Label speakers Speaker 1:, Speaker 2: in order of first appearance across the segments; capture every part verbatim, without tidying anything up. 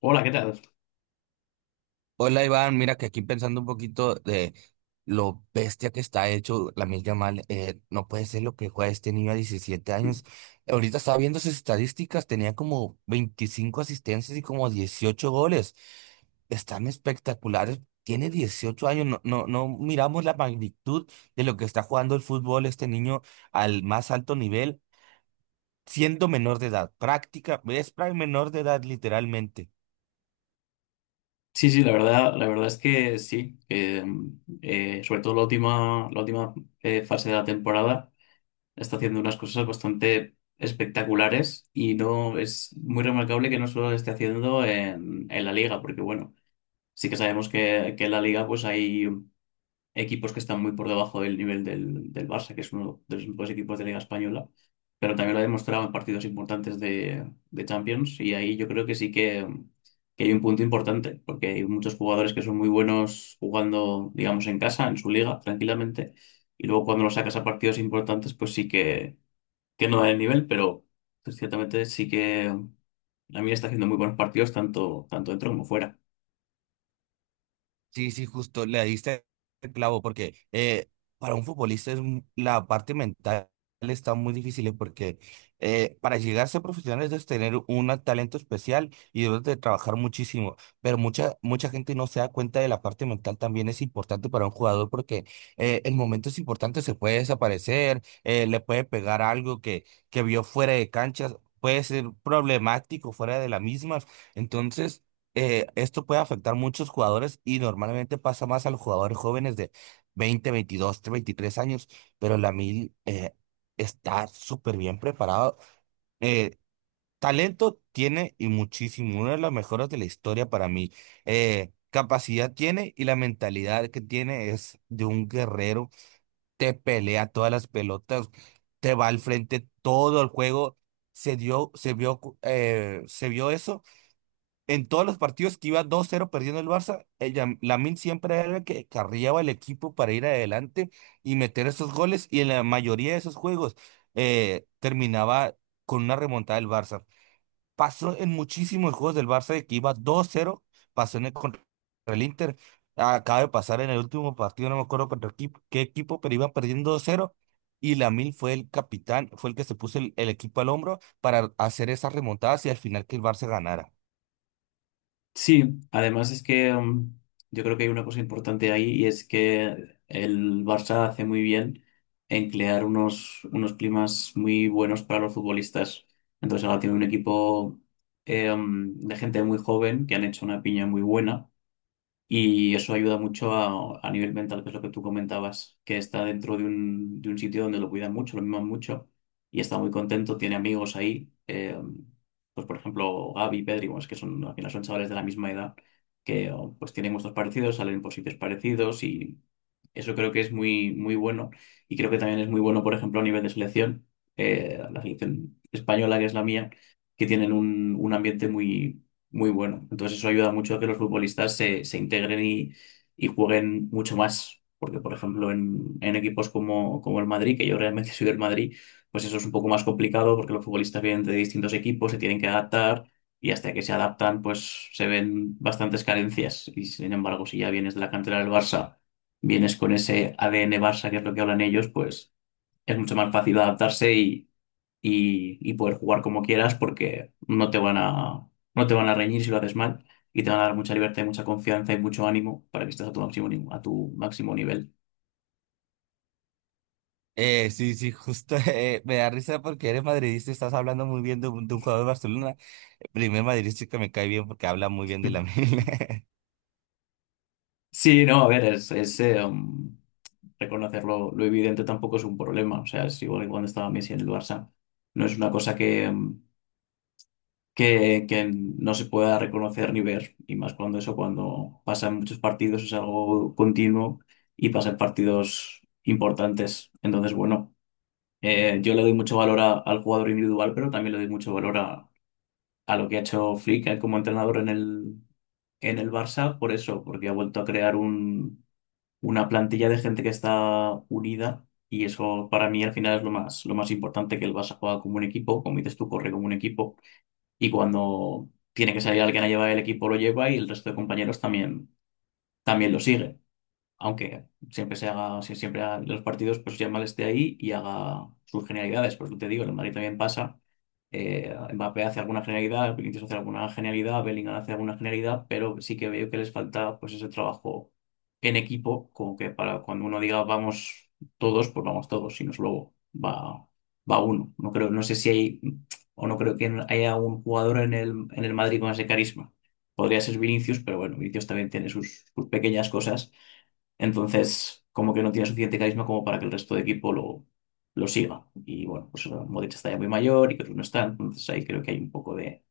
Speaker 1: Hola, ¿qué tal?
Speaker 2: Hola Iván, mira que aquí pensando un poquito de lo bestia que está hecho la Yamal, eh, no puede ser lo que juega este niño a diecisiete años. Ahorita estaba viendo sus estadísticas, tenía como veinticinco asistencias y como dieciocho goles. Están espectaculares. Tiene dieciocho años, no, no, no miramos la magnitud de lo que está jugando el fútbol este niño al más alto nivel, siendo menor de edad, práctica, es pra- menor de edad literalmente.
Speaker 1: Sí, sí, la verdad, la verdad es que sí. Eh, eh, sobre todo la última, la última eh, fase de la temporada está haciendo unas cosas bastante espectaculares y no es muy remarcable que no solo lo esté haciendo en, en la liga, porque bueno, sí que sabemos que, que en la liga pues hay equipos que están muy por debajo del nivel del, del Barça, que es uno de los mejores equipos de Liga Española, pero también lo ha demostrado en partidos importantes de, de Champions y ahí yo creo que sí que, que hay un punto importante, porque hay muchos jugadores que son muy buenos jugando, digamos, en casa, en su liga, tranquilamente, y luego cuando los sacas a partidos importantes, pues sí que, que no da el nivel, pero pues, ciertamente sí que la mí está haciendo muy buenos partidos tanto, tanto dentro como fuera.
Speaker 2: Sí, sí, justo le diste el clavo, porque eh, para un futbolista es, mu- la parte mental está muy difícil, eh, porque eh, para llegar a ser profesional es tener un talento especial y debes de trabajar muchísimo, pero mucha, mucha gente no se da cuenta de la parte mental también es importante para un jugador, porque eh, en momentos importantes se puede desaparecer, eh, le puede pegar algo que, que vio fuera de canchas, puede ser problemático fuera de la misma, entonces eh, esto puede afectar a muchos jugadores y normalmente pasa más a los jugadores jóvenes de veinte, veintidós, veintitrés años, pero Lamil eh, está súper bien preparado. Eh, talento tiene y muchísimo, una de las mejores de la historia para mí. Eh, capacidad tiene y la mentalidad que tiene es de un guerrero. Te pelea todas las pelotas, te va al frente todo el juego. Se dio, se vio, eh, se vio eso en todos los partidos que iba dos cero perdiendo el Barça, el Yam- Lamine siempre era el que carriaba el equipo para ir adelante y meter esos goles. Y en la mayoría de esos juegos eh, terminaba con una remontada del Barça. Pasó en muchísimos juegos del Barça de que iba dos cero, pasó en el contra el Inter. Acaba de pasar en el último partido, no me acuerdo contra equipo- qué equipo, pero iban perdiendo dos cero. Y Lamine fue el capitán, fue el que se puso el, el equipo al hombro para hacer esas remontadas y al final que el Barça ganara.
Speaker 1: Sí, además es que mm, yo creo que hay una cosa importante ahí y es que el Barça hace muy bien en crear unos, unos climas muy buenos para los futbolistas. Entonces ahora tiene un equipo eh, mm, de gente muy joven que han hecho una piña muy buena. Y eso ayuda mucho a, a nivel mental, que es lo que tú comentabas, que está dentro de un, de un sitio donde lo cuidan mucho, lo miman mucho, y está muy contento, tiene amigos ahí, eh, pues por ejemplo Gaby, Pedri, bueno, es que son, al final son chavales de la misma edad, que oh, pues tienen gustos parecidos, salen por sitios parecidos, y eso creo que es muy, muy bueno, y creo que también es muy bueno, por ejemplo, a nivel de selección, eh, la selección española, que es la mía, que tienen un, un ambiente muy muy bueno. Entonces eso ayuda mucho a que los futbolistas se, se integren y, y jueguen mucho más. Porque, por ejemplo, en, en equipos como, como el Madrid, que yo realmente soy del Madrid, pues eso es un poco más complicado porque los futbolistas vienen de distintos equipos, se tienen que adaptar y hasta que se adaptan, pues se ven bastantes carencias. Y sin embargo, si ya vienes de la cantera del Barça, vienes con ese A D N Barça, que es lo que hablan ellos, pues es mucho más fácil adaptarse y, y poder jugar como quieras porque no te van a, no te van a reñir si lo haces mal y te van a dar mucha libertad, y mucha confianza y mucho ánimo para que estés a tu máximo, ni- a tu máximo nivel.
Speaker 2: Eh, sí, sí, justo eh, me da risa porque eres madridista y estás hablando muy bien de un, de un jugador de Barcelona. El primer madridista que me cae bien porque habla muy bien de la Lamine.
Speaker 1: Sí, no, a ver, es, es, eh, um, reconocerlo, lo evidente tampoco es un problema, o sea, es igual que cuando estaba Messi en el Barça, no es una cosa que, um, que, que no se pueda reconocer ni ver, y más cuando eso, cuando pasa en muchos partidos, es algo continuo y pasa en partidos importantes, entonces, bueno. Eh, yo le doy mucho valor a- al jugador individual, pero también le doy mucho valor a, a lo que ha hecho Flick eh, como entrenador en el, en el Barça, por eso, porque ha vuelto a crear un, una plantilla de gente que está unida y eso para mí al final es lo más, lo más importante, que el Barça juega como un equipo, como dices tú, corre como un equipo y cuando tiene que salir alguien a llevar el equipo lo lleva y el resto de compañeros también, también lo sigue aunque siempre se haga, si- siempre haga los partidos, pues Yamal esté ahí y haga sus genialidades, porque te digo, el Madrid también pasa, eh, Mbappé hace alguna genialidad, Vinicius hace alguna genialidad, Bellingham hace alguna genialidad, pero sí que veo que les falta pues ese trabajo en equipo, como que para cuando uno diga vamos todos, pues vamos todos, si no solo va, va uno. No creo, no sé si hay, o no creo que haya un jugador en el, en el Madrid con ese carisma. Podría ser Vinicius, pero bueno, Vinicius también tiene sus sus pequeñas cosas entonces, como que no tiene suficiente carisma como para que el resto de equipo lo, lo siga. Y bueno, pues eh, Modric está ya muy mayor y otros no está. Entonces ahí creo que hay un poco de,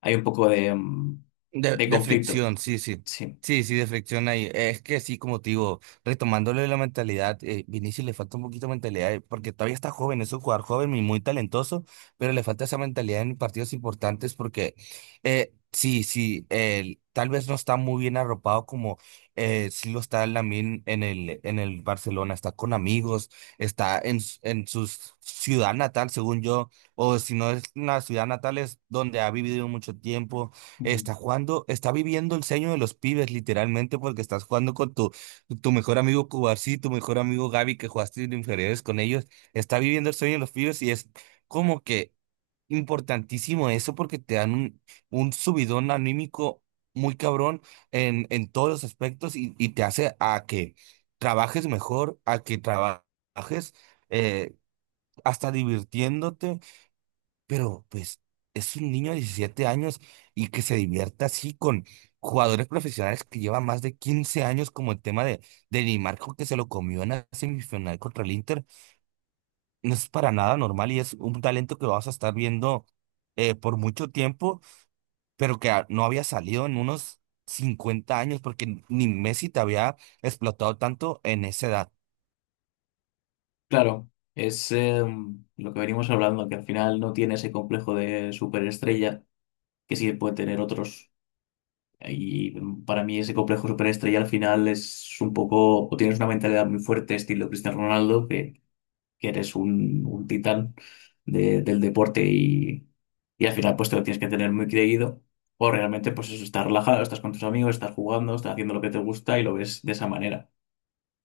Speaker 1: hay un poco de mm,
Speaker 2: De,
Speaker 1: de
Speaker 2: de
Speaker 1: conflicto.
Speaker 2: fricción, sí, sí.
Speaker 1: Sí.
Speaker 2: Sí, sí, de fricción ahí. Es que sí, como te digo, retomándole la mentalidad, eh, Vinicius le falta un poquito de mentalidad, eh, porque todavía está joven, es un jugador joven y muy talentoso, pero le falta esa mentalidad en partidos importantes porque eh, sí, sí, él tal vez no está muy bien arropado como eh, sí lo está Lamine en el, en el Barcelona, está con amigos, está en, s- en su ciudad natal, según yo, o si no es una ciudad natal, es donde ha vivido mucho tiempo.
Speaker 1: Ujú.
Speaker 2: Está jugando, está viviendo el sueño de los pibes, literalmente, porque estás jugando con tu, tu mejor amigo Cubarsí, tu mejor amigo Gaby, que jugaste en inferiores con ellos. Está viviendo el sueño de los pibes y es como que importantísimo eso porque te dan un, un subidón anímico muy cabrón en, en todos los aspectos y, y te hace a que trabajes mejor, a que trabajes eh, hasta divirtiéndote pero pues es un niño de diecisiete años y que se divierta así con jugadores profesionales que llevan más de quince años, como el tema de, de Di Marco que se lo comió en la semifinal contra el Inter, no es para nada normal y es un talento que vas a estar viendo eh, por mucho tiempo, pero que a- no había salido en unos cincuenta años porque ni Messi te había explotado tanto en esa edad.
Speaker 1: Claro, es eh, mm, lo que venimos hablando, que al final no tiene ese complejo de superestrella que sí puede tener otros. Y mm, para mí ese complejo superestrella al final es un poco, o tienes una mentalidad muy fuerte, estilo Cristiano Ronaldo, que eres un, un titán de- del deporte y, y al final pues te lo tienes que tener muy creído. O realmente pues eso, estás relajado, estás con tus amigos, estás jugando, estás haciendo lo que te gusta y lo ves de esa manera.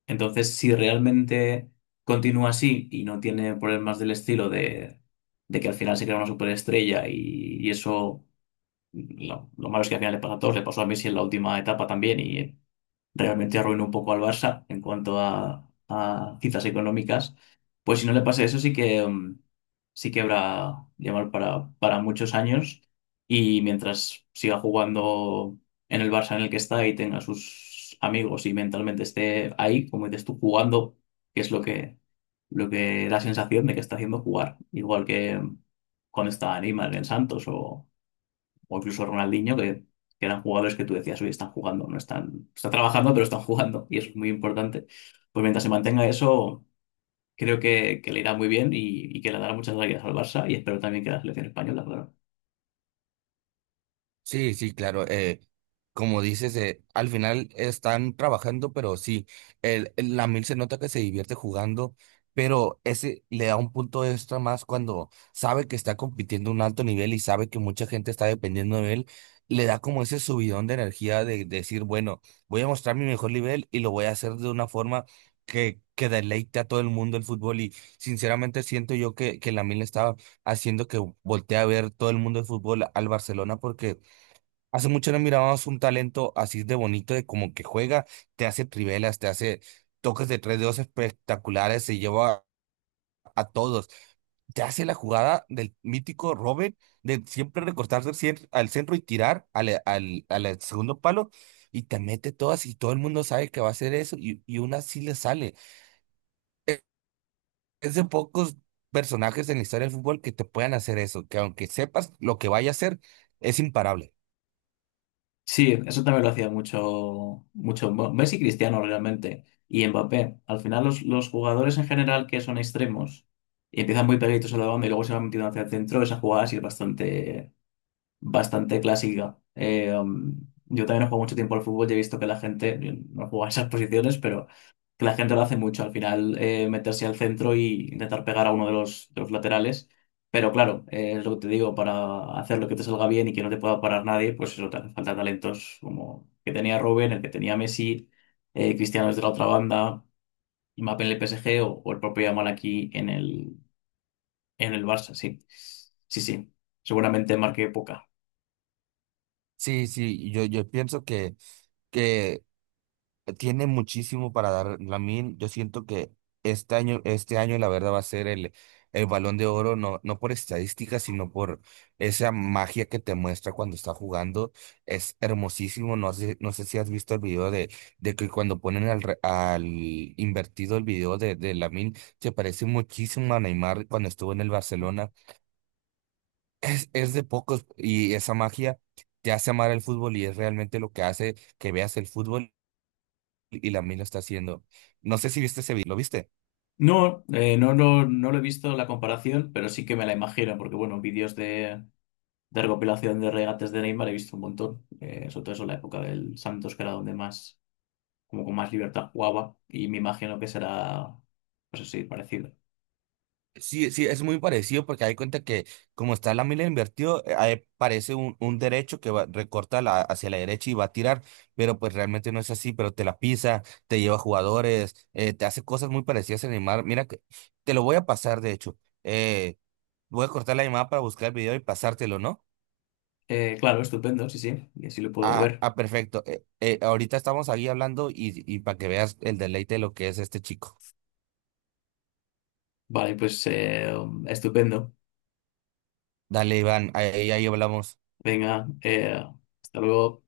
Speaker 1: Entonces, si realmente continúa así y no tiene problemas del estilo de, de que al final se crea una superestrella y, y eso, lo, lo malo es que al final le pasa a todos, le pasó a Messi en la última etapa también y realmente arruinó un poco al Barça en cuanto a, a cifras económicas, pues si no le pasa eso sí que mm, sí que habrá llamar para, para muchos años y mientras siga jugando en el Barça en el que está y tenga sus amigos y mentalmente esté ahí, como dices tú, jugando, que es lo que, lo que da sensación de que está haciendo jugar, igual que mm, cuando estaba Neymar en Santos o o incluso Ronaldinho, que, que eran jugadores que tú decías, hoy están jugando, no están, están trabajando, pero están jugando, y eso es muy importante. Pues mientras se mantenga eso, creo que, que le irá muy bien y, y que le dará muchas alegrías al Barça, y espero también que la selección española, claro.
Speaker 2: Sí, sí, claro. eh, como dices, eh, al final están trabajando, pero sí, el, el- la se nota que se divierte jugando, pero ese le da un punto extra más cuando sabe que está compitiendo a un alto nivel y sabe que mucha gente está dependiendo de él. Le da como ese subidón de energía de, decir, bueno, voy a mostrar mi mejor nivel y lo voy a hacer de una forma que, que deleite a todo el mundo el fútbol. Y sinceramente siento yo que, que mil estaba haciendo que voltee a ver todo el mundo el fútbol al Barcelona porque hace mucho no mirábamos un talento así de bonito, de como que juega, te hace trivelas, te hace toques de tres dedos espectaculares, se lleva a todos, te hace la jugada del mítico Robert, de siempre recortarse al cien- al centro y tirar al, eh, al, al segundo palo, y te mete todas y todo el mundo sabe que va a hacer eso, y, y una sí le sale. E- Es, de pocos personajes en la historia del fútbol que te puedan hacer eso, que aunque sepas lo que vaya a hacer, es imparable.
Speaker 1: Sí, eso también lo hacía mucho, mucho Mo- Messi y Cristiano realmente, y Mbappé. Al final, los, los jugadores en general que son extremos y empiezan muy pegaditos a la banda y luego se van metiendo hacia el centro, esa jugada sí es bastante bastante clásica. Eh, um, yo también no juego mucho tiempo al fútbol y he visto que la gente, yo no juego a esas posiciones, pero que la gente lo hace mucho. Al final, eh, meterse al centro y intentar pegar a uno de los, de los laterales. Pero claro, eh, es lo que te digo, para hacer lo que te salga bien y que no te pueda parar nadie, pues eso te hace falta talentos como el que tenía Robben, el que tenía Messi, eh, Cristiano desde la otra banda, Mbappé en el P S G o, o el propio Yamal aquí en el, en el Barça, sí. Sí, sí. Seguramente marqué poca.
Speaker 2: Sí, sí, yo, yo pienso que... Tiene muchísimo para dar Lamine. Yo siento que este año, este año la verdad va a ser el, el Balón de Oro, no, no por estadística, sino por esa magia que te muestra cuando está jugando. Es hermosísimo. No sé, no sé si has visto el video de, de que cuando ponen al, re- al invertido el video de, de Lamine, se parece muchísimo a Neymar cuando estuvo en el Barcelona. Es, es de pocos y esa magia. Te hace amar el fútbol y es realmente lo que hace que veas el fútbol y la mil lo está haciendo. No sé si viste ese video, ¿lo viste?
Speaker 1: No, eh, no, no, no lo he visto la comparación, pero sí que me la imagino, porque bueno, vídeos de, de recopilación de regates de Neymar he visto un montón, eh, sobre todo eso en la época del Santos, que era donde más, como con más libertad jugaba, y me imagino que será, pues así, parecido.
Speaker 2: Sí, sí, es muy parecido porque hay cuenta que como está la mila invertido, eh, ahí parece un, un derecho que va, recorta la- hacia la derecha y va a tirar, pero pues realmente no es así, pero te la pisa, te lleva jugadores, eh, te hace cosas muy parecidas a Neymar. Mira que te lo voy a pasar, de hecho. Eh, voy a cortar la llamada para buscar el video y pasártelo, ¿no?
Speaker 1: Eh, claro, estupendo, sí, sí, y así lo puedo
Speaker 2: Ah,
Speaker 1: ver.
Speaker 2: ah, perfecto. Eh, eh, ahorita estamos ahí hablando y, y para que veas el deleite de lo que es este chico.
Speaker 1: Vale, pues eh, estupendo.
Speaker 2: Dale, Iván, ahí ahí hablamos.
Speaker 1: Venga, eh, hasta luego.